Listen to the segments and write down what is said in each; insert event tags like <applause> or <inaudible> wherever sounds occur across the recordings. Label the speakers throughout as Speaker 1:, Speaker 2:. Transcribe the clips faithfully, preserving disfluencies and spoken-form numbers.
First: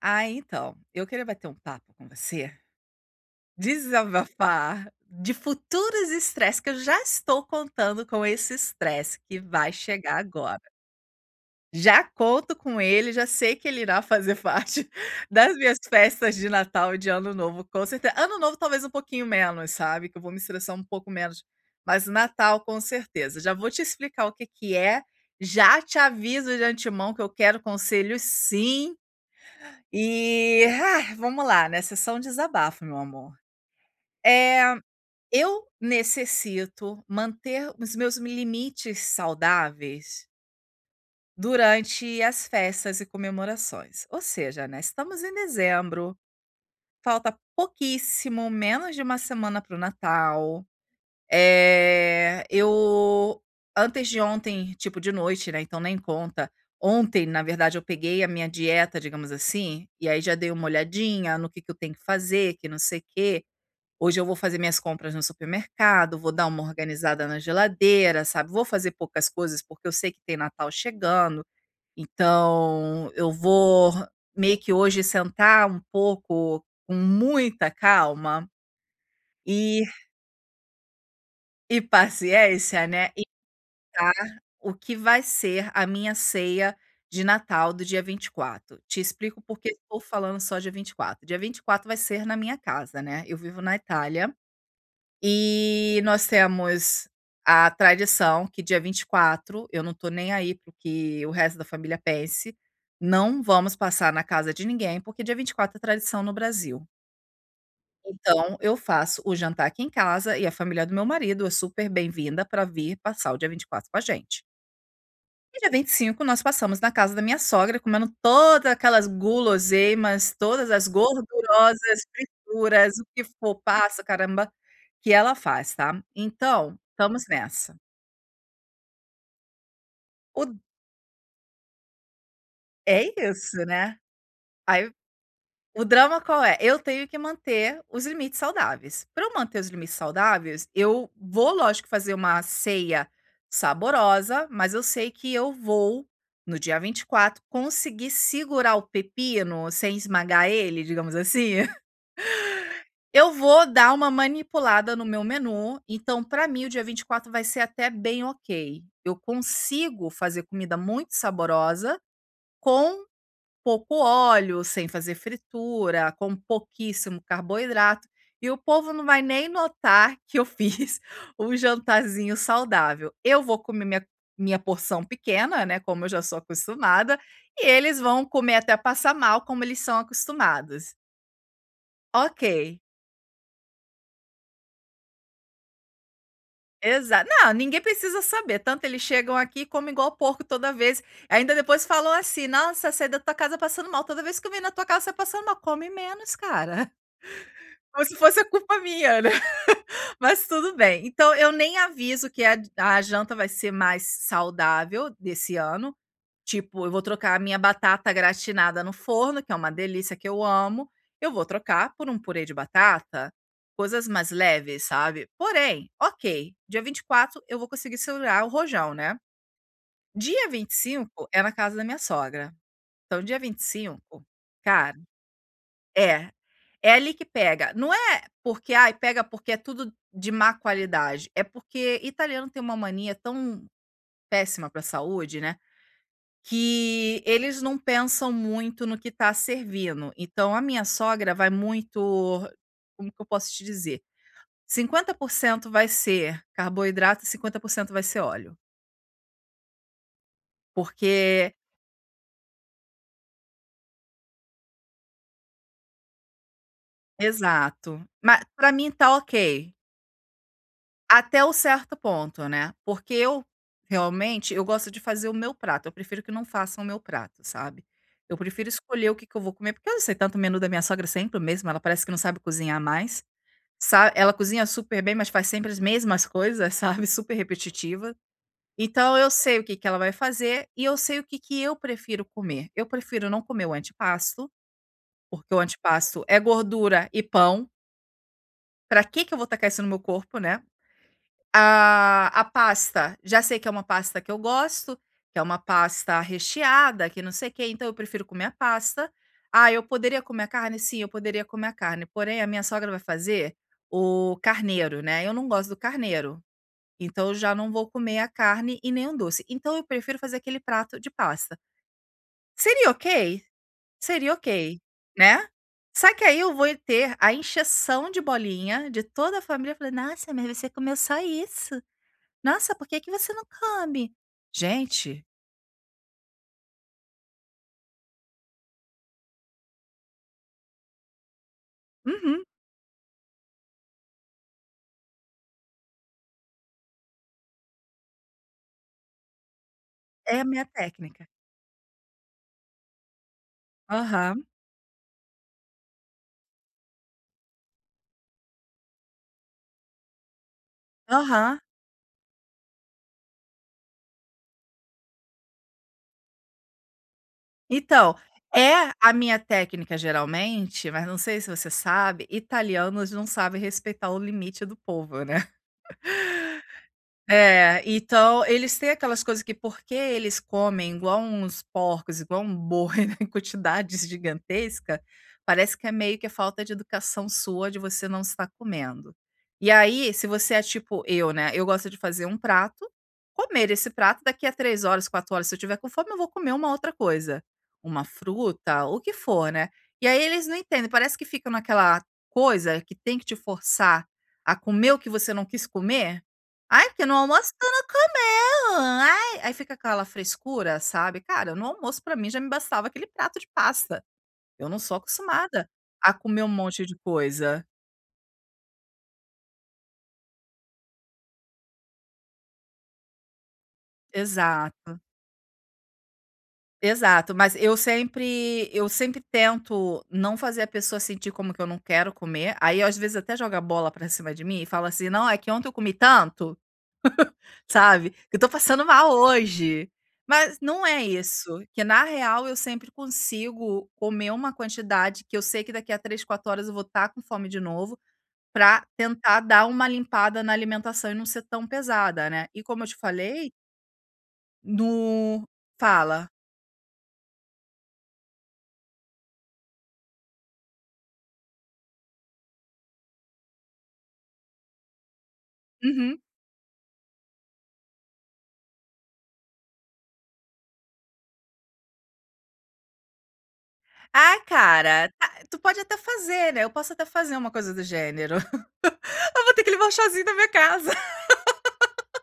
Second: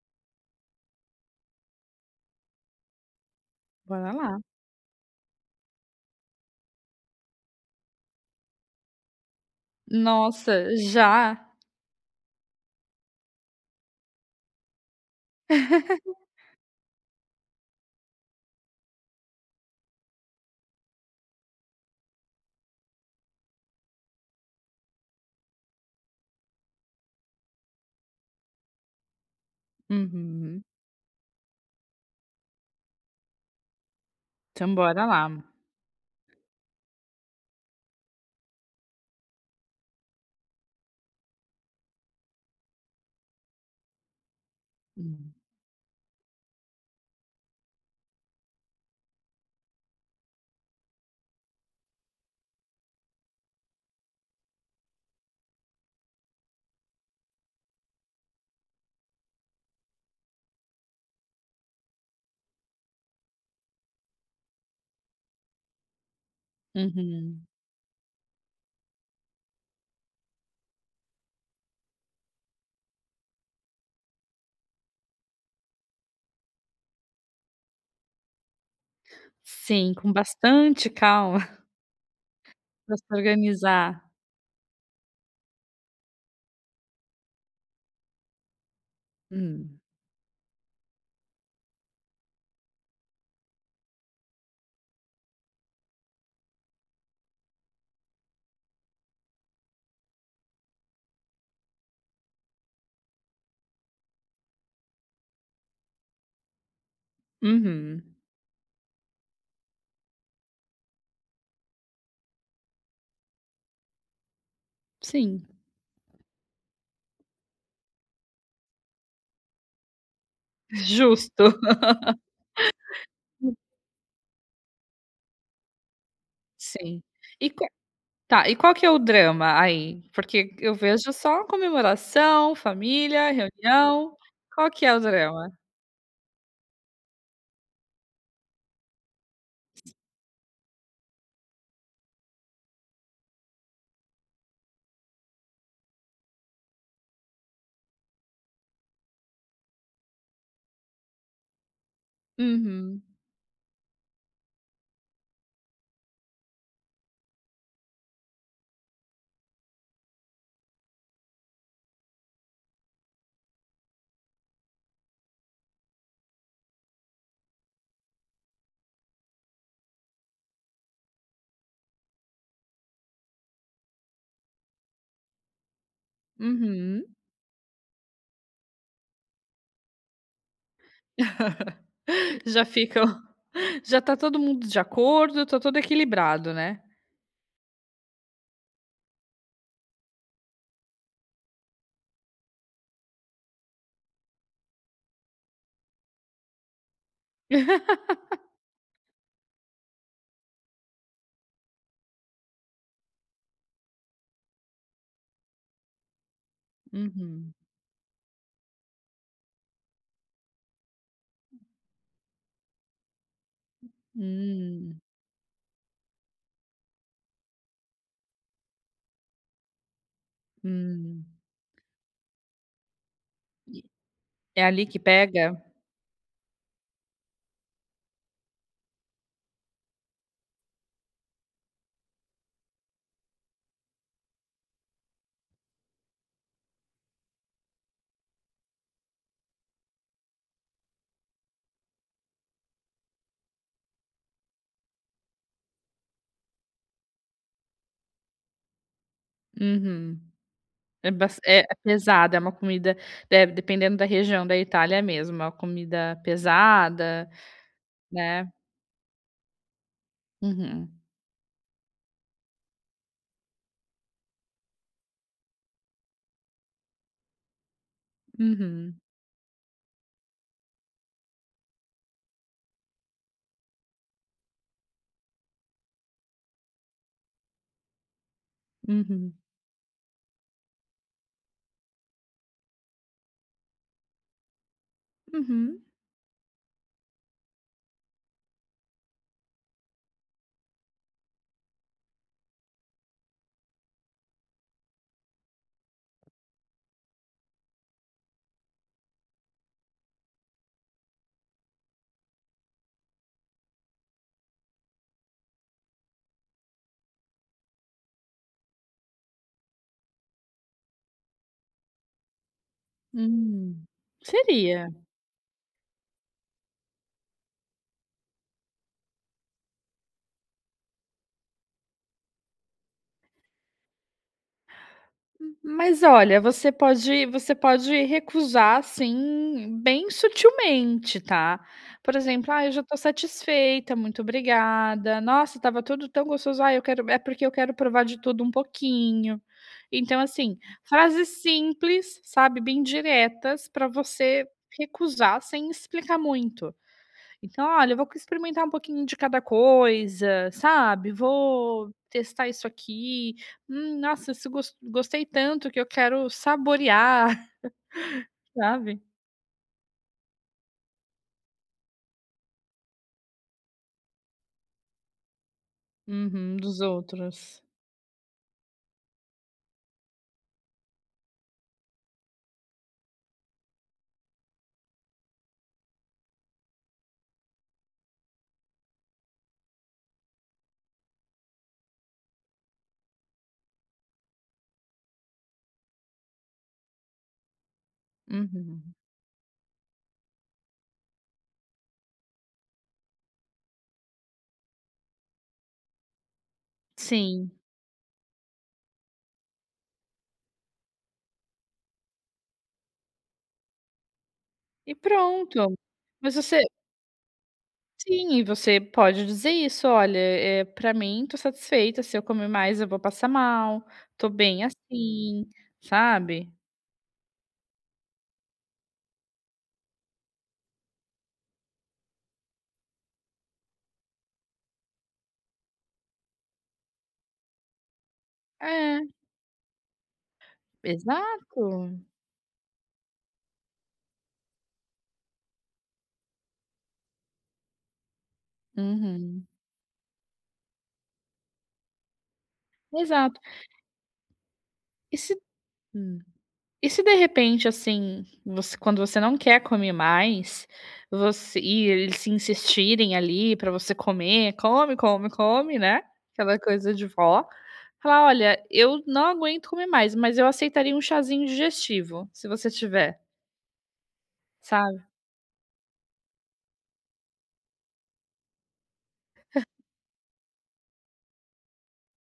Speaker 1: Ah, então, eu queria bater um papo com você,
Speaker 2: Bora lá.
Speaker 1: desabafar de futuros estresses que eu já estou contando com esse estresse que vai chegar agora.
Speaker 2: Nossa, já?
Speaker 1: Já conto com ele, já sei que ele irá fazer parte <laughs> das minhas
Speaker 2: <laughs>
Speaker 1: festas de Natal e de Ano Novo, com certeza. Ano Novo talvez um pouquinho menos, sabe, que eu vou me estressar um pouco menos, mas Natal com certeza. Já vou te explicar o que que é, já te aviso de antemão que eu quero conselhos sim e,
Speaker 2: Uhum.
Speaker 1: ah, vamos lá, né, sessão desabafo, meu amor. É,
Speaker 2: Então bora lá.
Speaker 1: eu necessito manter os meus limites saudáveis durante as festas e comemorações. Ou seja, né, estamos em
Speaker 2: Hum.
Speaker 1: dezembro, falta pouquíssimo, menos de uma semana para o Natal. Eh, eu antes de ontem, tipo, de noite, né, então nem conta. Ontem, na verdade, eu peguei a minha dieta, digamos assim, e aí já dei uma olhadinha no que que eu tenho que fazer, que não sei o quê. Hoje eu vou fazer minhas compras no supermercado, vou dar uma organizada na
Speaker 2: Uhum.
Speaker 1: geladeira, sabe, vou fazer poucas coisas, porque eu sei que tem Natal chegando, então eu vou meio que hoje sentar um pouco com muita calma e
Speaker 2: Sim, com bastante calma <laughs>
Speaker 1: e paciência,
Speaker 2: para se
Speaker 1: né,
Speaker 2: organizar.
Speaker 1: o que vai ser a minha ceia de Natal do dia vinte e quatro? Te explico porque
Speaker 2: Hum.
Speaker 1: estou falando só dia vinte e quatro. Dia vinte e quatro vai ser na minha casa, né, eu vivo na Itália, e nós temos a tradição que dia vinte e quatro eu não estou nem aí para que o resto da família pense, não vamos passar na casa de ninguém, porque dia vinte e quatro é tradição no Brasil.
Speaker 2: Uhum.
Speaker 1: Então eu faço o jantar aqui em casa e a família do meu marido é super bem-vinda para vir passar o dia vinte e quatro com a gente.
Speaker 2: Sim,
Speaker 1: E dia vinte e cinco nós passamos na casa da minha sogra, comendo todas aquelas guloseimas, todas as
Speaker 2: justo. <laughs>
Speaker 1: gordurosas frituras, o que for, passa, caramba, que ela faz, tá. Então,
Speaker 2: Sim.
Speaker 1: estamos
Speaker 2: E qua
Speaker 1: nessa.
Speaker 2: tá, e qual que é o drama aí?
Speaker 1: O
Speaker 2: Porque eu vejo só comemoração,
Speaker 1: É
Speaker 2: família,
Speaker 1: isso, né.
Speaker 2: reunião. Qual que
Speaker 1: Aí,
Speaker 2: é o drama?
Speaker 1: O drama qual é? Eu tenho que manter os limites saudáveis. Para eu manter os limites saudáveis, eu vou, lógico, fazer uma ceia saborosa, mas eu sei que eu vou, no dia vinte e quatro conseguir segurar o pepino sem esmagar ele, digamos assim. <laughs>
Speaker 2: Uhum,
Speaker 1: Eu vou dar uma manipulada no meu menu, então para mim o dia vinte e quatro vai ser até bem ok. Eu consigo fazer comida muito saborosa com pouco óleo, sem fazer fritura, com pouquíssimo carboidrato, e o povo não vai nem notar que eu fiz <laughs> um jantarzinho saudável. Eu vou comer minha, minha porção pequena, né, como eu já sou
Speaker 2: uhum.
Speaker 1: acostumada, e eles vão comer até passar mal, como eles são acostumados.
Speaker 2: <laughs>
Speaker 1: Ok.
Speaker 2: Já ficam Já tá todo mundo de acordo, tá todo equilibrado, né.
Speaker 1: Exato. Não, ninguém precisa saber. Tanto eles chegam aqui e comem igual porco toda vez. Ainda depois falam assim: nossa, saí da tua casa passando mal. Toda vez que eu venho na tua casa, você tá passando mal. Come menos, cara. Como se fosse a culpa minha, né. <laughs> Mas tudo bem. Então eu nem aviso que a a janta vai ser mais saudável desse ano, tipo, eu vou trocar a
Speaker 2: Uhum.
Speaker 1: minha batata gratinada no forno, que é uma delícia, que eu amo, eu vou trocar por um purê de batata, coisas mais leves,
Speaker 2: Hum,
Speaker 1: sabe. Porém, ok, dia vinte e quatro eu vou conseguir segurar o rojão, né. Dia vinte e
Speaker 2: hum.
Speaker 1: cinco é na casa da minha sogra, então dia vinte e
Speaker 2: E
Speaker 1: cinco,
Speaker 2: é ali
Speaker 1: cara,
Speaker 2: que pega?
Speaker 1: é. É ali que pega. Não é porque, ai, pega porque é tudo de má qualidade, é porque italiano tem uma mania tão péssima para a saúde, né, que eles não pensam muito no que está servindo. Então a minha sogra vai muito, como que eu posso te dizer? cinquenta por cento vai ser carboidrato e cinquenta por cento vai ser óleo,
Speaker 2: Uhum. É bass
Speaker 1: porque
Speaker 2: é é pesada, é uma comida de dependendo da região da Itália mesmo, é uma comida pesada,
Speaker 1: exato. Mas
Speaker 2: né.
Speaker 1: para mim tá ok.
Speaker 2: Uhum,
Speaker 1: Até o certo ponto, né, porque eu, realmente, eu gosto de fazer o meu prato, eu prefiro que não façam o meu prato, sabe. Eu prefiro
Speaker 2: uhum,
Speaker 1: escolher o que que eu vou comer, porque eu não sei, tanto o menu da minha sogra é sempre o mesmo, ela parece que não sabe cozinhar mais, sa ela cozinha super bem, mas faz sempre as mesmas coisas, <laughs> sabe, super repetitiva. Então eu
Speaker 2: uhum,
Speaker 1: sei o que que ela vai fazer e eu sei o que que eu prefiro comer. Eu prefiro não comer o antipasto, porque o
Speaker 2: uhum.
Speaker 1: antipasto é gordura e pão, pra que que eu vou tacar isso no meu corpo, né. A a pasta, já sei que é uma pasta que eu gosto, que é uma pasta recheada, que não sei o quê, então eu prefiro comer a pasta. Ah, eu poderia comer a carne? Sim, eu poderia comer a carne, porém a minha sogra vai fazer o carneiro, né, eu não gosto do carneiro, então eu já não vou comer a carne e nem o doce, então eu prefiro fazer aquele prato de pasta. Seria ok?
Speaker 2: Hum.
Speaker 1: Seria ok,
Speaker 2: Seria.
Speaker 1: né. Só que aí eu vou ter a encheção de bolinha de toda a família. Eu falei: "Nossa, mas você comeu só isso?". "Nossa, por que que você não come?" Gente.
Speaker 2: Mas olha, você pode você pode recusar, assim, bem sutilmente, tá. Por
Speaker 1: Uhum.
Speaker 2: exemplo: "Ah, eu já estou satisfeita, muito obrigada. Nossa, estava tudo tão gostoso. Ah, eu quero é porque eu quero provar de tudo um pouquinho". Então,
Speaker 1: É a
Speaker 2: assim,
Speaker 1: minha técnica.
Speaker 2: frases simples, sabe, bem diretas para
Speaker 1: Aham,
Speaker 2: você recusar sem explicar muito. Então: "Olha, eu vou experimentar um pouquinho de cada coisa", sabe,
Speaker 1: aham.
Speaker 2: "Vou testar isso aqui. Hum, nossa, isso gos gostei tanto que eu quero saborear", <laughs>
Speaker 1: Então, é
Speaker 2: sabe.
Speaker 1: a minha técnica geralmente, mas não sei se você sabe, italianos não sabem respeitar o limite do povo, né.
Speaker 2: Uhum, dos outros.
Speaker 1: É, então eles têm aquelas coisas que porque eles comem igual uns porcos, igual um boi, né, em quantidades gigantesca, parece que é meio que a falta de educação sua de você não estar comendo. E aí, se você é tipo eu, né, eu gosto de fazer um prato, comer esse prato, daqui a três horas, quatro horas, se eu tiver com fome, eu vou comer uma outra coisa, uma fruta,
Speaker 2: Uhum.
Speaker 1: o que for, né. E aí eles não entendem, parece que ficam naquela coisa que tem que te forçar a comer o que você não quis comer. Ai, porque no almoço
Speaker 2: Sim.
Speaker 1: tu não comeu, ai, aí fica aquela frescura, sabe. Cara, no almoço pra mim já me bastava aquele prato de pasta, eu não
Speaker 2: E
Speaker 1: sou acostumada
Speaker 2: pronto.
Speaker 1: a
Speaker 2: Mas
Speaker 1: comer um
Speaker 2: você
Speaker 1: monte de coisa.
Speaker 2: Sim, você pode dizer isso: "Olha, eh, pra mim, tô satisfeita. Se eu comer mais, eu vou passar mal. Tô bem
Speaker 1: Exato,
Speaker 2: assim", sabe.
Speaker 1: exato, mas eu sempre eu sempre tento não fazer a pessoa sentir como que eu não quero comer, aí às vezes até joga a bola pra cima de mim e fala assim: "Não, é que ontem eu comi tanto". Sabe, que eu tô passando
Speaker 2: É,
Speaker 1: mal hoje, mas não é isso,
Speaker 2: exato.
Speaker 1: que na real eu sempre consigo comer uma quantidade que eu sei que daqui a três, quatro horas eu vou estar com fome de novo, pra tentar
Speaker 2: Uhum.
Speaker 1: dar uma limpada na alimentação e não ser tão pesada, né. E como eu te
Speaker 2: Exato.
Speaker 1: falei,
Speaker 2: E se
Speaker 1: no
Speaker 2: hum.
Speaker 1: fala.
Speaker 2: E se de repente, assim, você quando você não quer comer mais, você e eles se insistirem ali pra você comer, come, come, come, né,
Speaker 1: Uhum.
Speaker 2: aquela coisa de vó, falar: "Olha, eu não aguento comer mais, mas eu aceitaria um chazinho digestivo, se você tiver",
Speaker 1: "Ah,
Speaker 2: sabe.
Speaker 1: cara, tá, tu pode até fazer, né", eu posso até fazer uma coisa do gênero. <laughs> Eu vou ter que levar o chazinho da minha casa. <laughs>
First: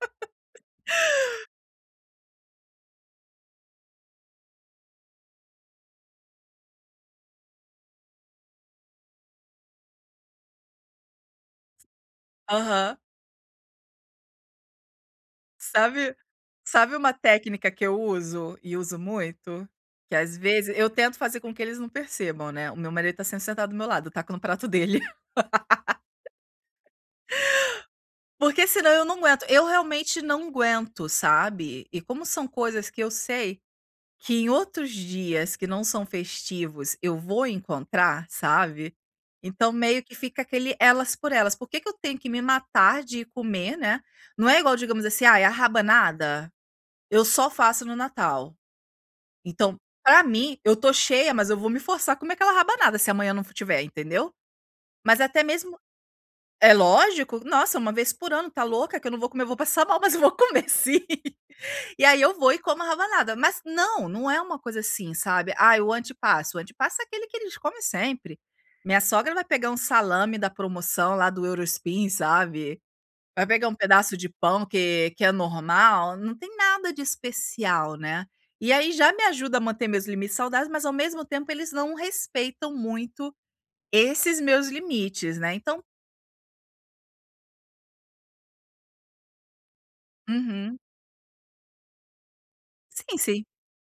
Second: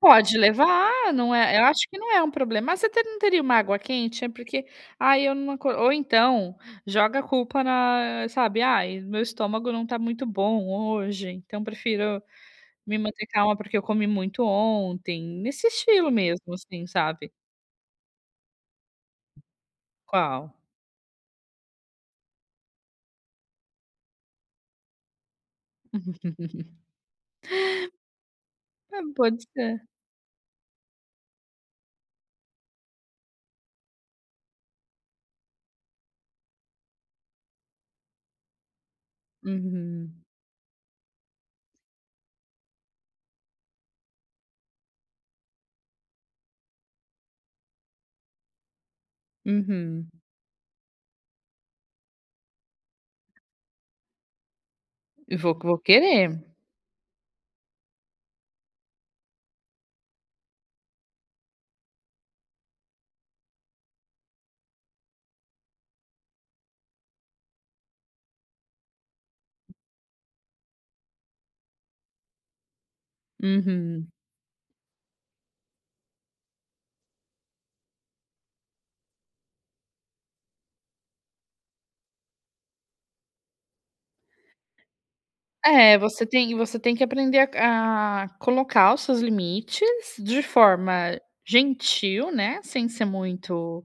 Speaker 2: Pode levar, não é eu acho que não é um problema. Mas você te não teria uma água quente? É porque: "Ai, eu não aco" ou então joga a culpa na, sabe: "Ai, meu estômago não tá muito bom hoje, então prefiro
Speaker 1: Aham.
Speaker 2: me manter calma, porque eu comi muito ontem, nesse estilo
Speaker 1: Sabe
Speaker 2: mesmo, assim,
Speaker 1: sabe uma
Speaker 2: sabe.
Speaker 1: técnica que eu uso e uso muito? Que às
Speaker 2: Qual?
Speaker 1: vezes eu tento fazer com que eles não percebam, né, o meu marido tá sempre sentado do meu lado, eu com o prato dele. <laughs> Porque senão
Speaker 2: É,
Speaker 1: eu
Speaker 2: <laughs>
Speaker 1: não
Speaker 2: pode
Speaker 1: aguento, eu
Speaker 2: ser.
Speaker 1: realmente não aguento, sabe. E como são coisas que eu sei que em outros dias que não são festivos eu vou encontrar, sabe. Então meio que
Speaker 2: Uhum,
Speaker 1: fica aquele elas por elas, por que que eu tenho que me matar de comer, né. Não é igual, digamos assim, ai a rabanada, eu só faço no Natal. Então,
Speaker 2: uhum.
Speaker 1: pra mim, eu tô cheia, mas eu vou me forçar a comer aquela rabanada se amanhã não tiver, entendeu? Mas
Speaker 2: Eu
Speaker 1: até
Speaker 2: Vou
Speaker 1: mesmo
Speaker 2: Vou querer.
Speaker 1: é lógico, nossa, uma vez por ano, tá louca que eu não vou comer, eu vou passar mal, <laughs> mas eu vou comer sim. <laughs> E aí eu vou e como a rabanada. Mas não, não é uma coisa assim, sabe? Ai, o antepasso. O antepasso é aquele que eles comem sempre. Minha sogra vai pegar um salame da promoção lá do Eurospin, sabe? Vai pegar um
Speaker 2: Uhum.
Speaker 1: pedaço de pão que que é normal, não tem nada de especial, né. E aí já me ajuda a manter meus limites saudáveis, mas ao mesmo tempo eles não respeitam muito esses meus limites, né, então.
Speaker 2: É, você tem você tem que aprender a a colocar os seus limites de
Speaker 1: Uhum.
Speaker 2: forma gentil, né, sem ser
Speaker 1: Sim, sim.
Speaker 2: muito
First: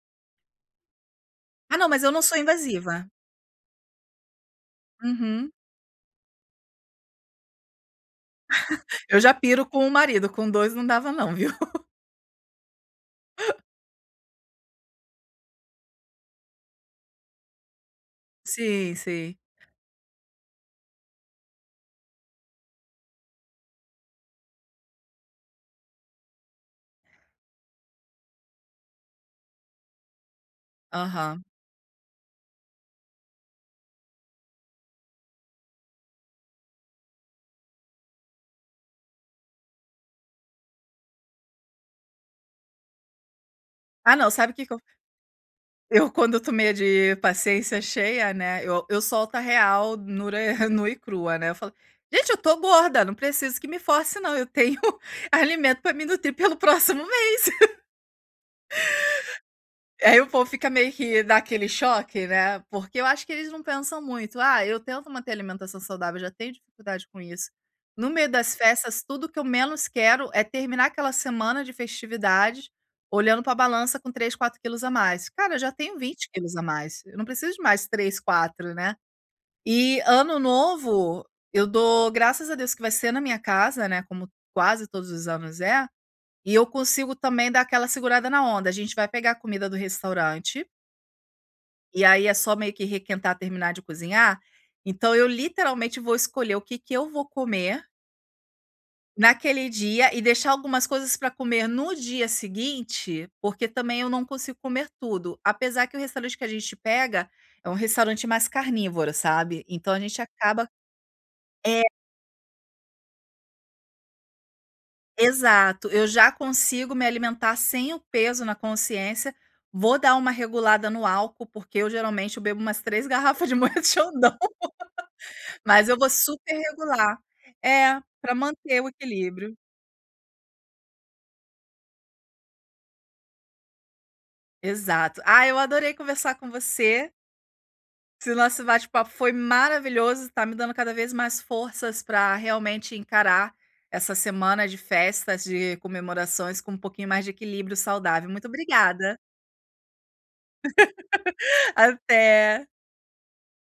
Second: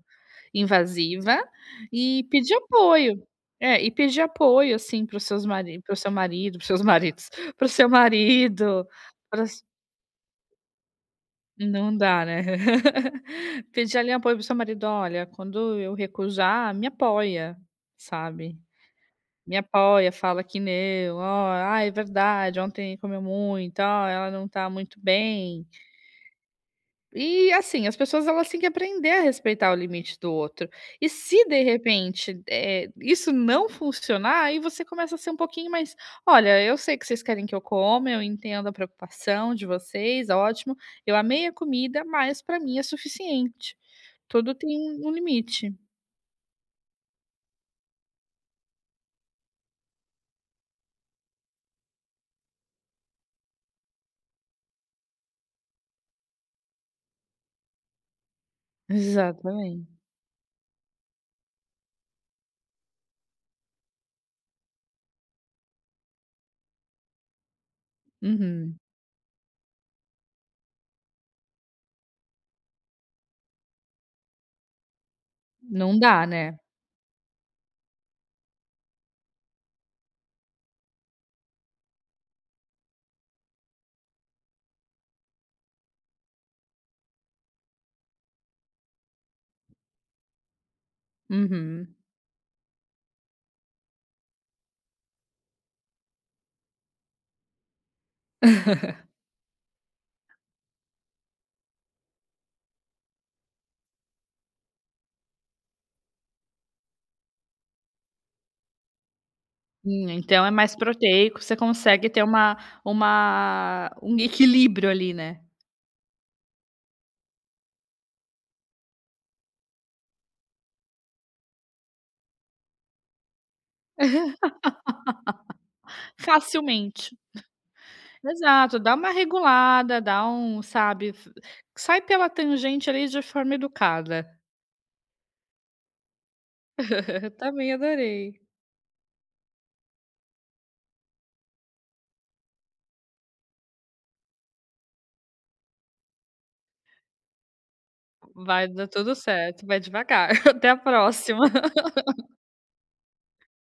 Speaker 2: invasiva,
Speaker 1: Ah, não, mas eu não
Speaker 2: e
Speaker 1: sou
Speaker 2: pedir
Speaker 1: invasiva.
Speaker 2: apoio. É, e pedir apoio, assim, para os seus
Speaker 1: Uhum.
Speaker 2: marido para o seu marido para os seus maridos, <laughs> para o seu marido.
Speaker 1: Eu já piro com o marido, com dois não dava não, viu. <laughs>
Speaker 2: Não dá, né. <laughs> Pedir ali apoio para seu marido: "Olha, quando eu recusar, me apoia", sabe.
Speaker 1: Sim, sim.
Speaker 2: Me apoia, fala que não, "Ó, ah, é verdade, ontem comeu muito, ó, ela não tá muito bem". E assim, as pessoas elas têm que aprender a respeitar o limite do outro. E
Speaker 1: Aham.
Speaker 2: se de repente, eh, isso não funcionar, aí você começa a ser um pouquinho mais: "Olha, eu sei que vocês querem que eu coma, eu entendo a preocupação de vocês, ótimo. Eu amei a comida, mas para mim é suficiente".
Speaker 1: Ah, não, sabe o
Speaker 2: Tudo
Speaker 1: que
Speaker 2: tem
Speaker 1: que.
Speaker 2: um um limite.
Speaker 1: Eu quando eu tô meio de paciência cheia, né, eu eu solto a real nura <laughs> nua e crua, né, eu falo: "Gente, eu tô gorda, não preciso que me force não, eu tenho <laughs> alimento pra me nutrir pelo próximo mês".
Speaker 2: Exatamente.
Speaker 1: Aí o povo fica meio que dá aquele choque, né, porque eu acho que eles não pensam muito. "Ah, eu tento manter a alimentação saudável, já tenho dificuldade com isso". No meio das
Speaker 2: Uhum.
Speaker 1: festas, tudo que eu menos quero é terminar aquela semana de festividades olhando para a balança com três, quatro quilos a mais. Cara, eu já
Speaker 2: Não
Speaker 1: tenho
Speaker 2: dá,
Speaker 1: vinte quilos
Speaker 2: né.
Speaker 1: a mais, eu não preciso de mais três, quatro, né. E ano novo, eu dou graças a Deus que vai ser na minha casa, né, como quase todos os anos é, e eu consigo também dar aquela segurada na onda. A gente vai pegar a comida do restaurante
Speaker 2: Uhum.
Speaker 1: e aí é só meio que requentar, terminar de cozinhar. Então eu literalmente vou escolher o que que eu vou comer naquele dia e deixar algumas coisas para comer no dia seguinte, porque também eu não consigo comer tudo. Apesar que o restaurante que a gente pega é um restaurante mais carnívoro, sabe? Então a
Speaker 2: Hum,
Speaker 1: gente
Speaker 2: então é
Speaker 1: acaba
Speaker 2: mais proteico, você
Speaker 1: é,
Speaker 2: consegue ter uma uma um equilíbrio ali, né.
Speaker 1: exato. Eu já consigo me alimentar sem o peso na consciência. Vou dar uma regulada no álcool, porque eu geralmente eu bebo umas três <laughs> garrafas de moeda de. Mas eu vou super
Speaker 2: Facilmente.
Speaker 1: regular. É, para
Speaker 2: Exato,
Speaker 1: manter o
Speaker 2: dá uma
Speaker 1: equilíbrio.
Speaker 2: regulada, dá um, sabe, f sai pela tangente ali de forma educada.
Speaker 1: Exato. Ah, eu adorei conversar com você.
Speaker 2: <laughs> Também
Speaker 1: Esse
Speaker 2: adorei.
Speaker 1: nosso bate-papo foi maravilhoso, tá me dando cada vez mais forças para realmente encarar essa semana de festas, de comemorações com um pouquinho mais de equilíbrio saudável. Muito
Speaker 2: Vai dar tudo
Speaker 1: obrigada.
Speaker 2: certo, vai devagar. <laughs> Até a próxima.
Speaker 1: <laughs> Até.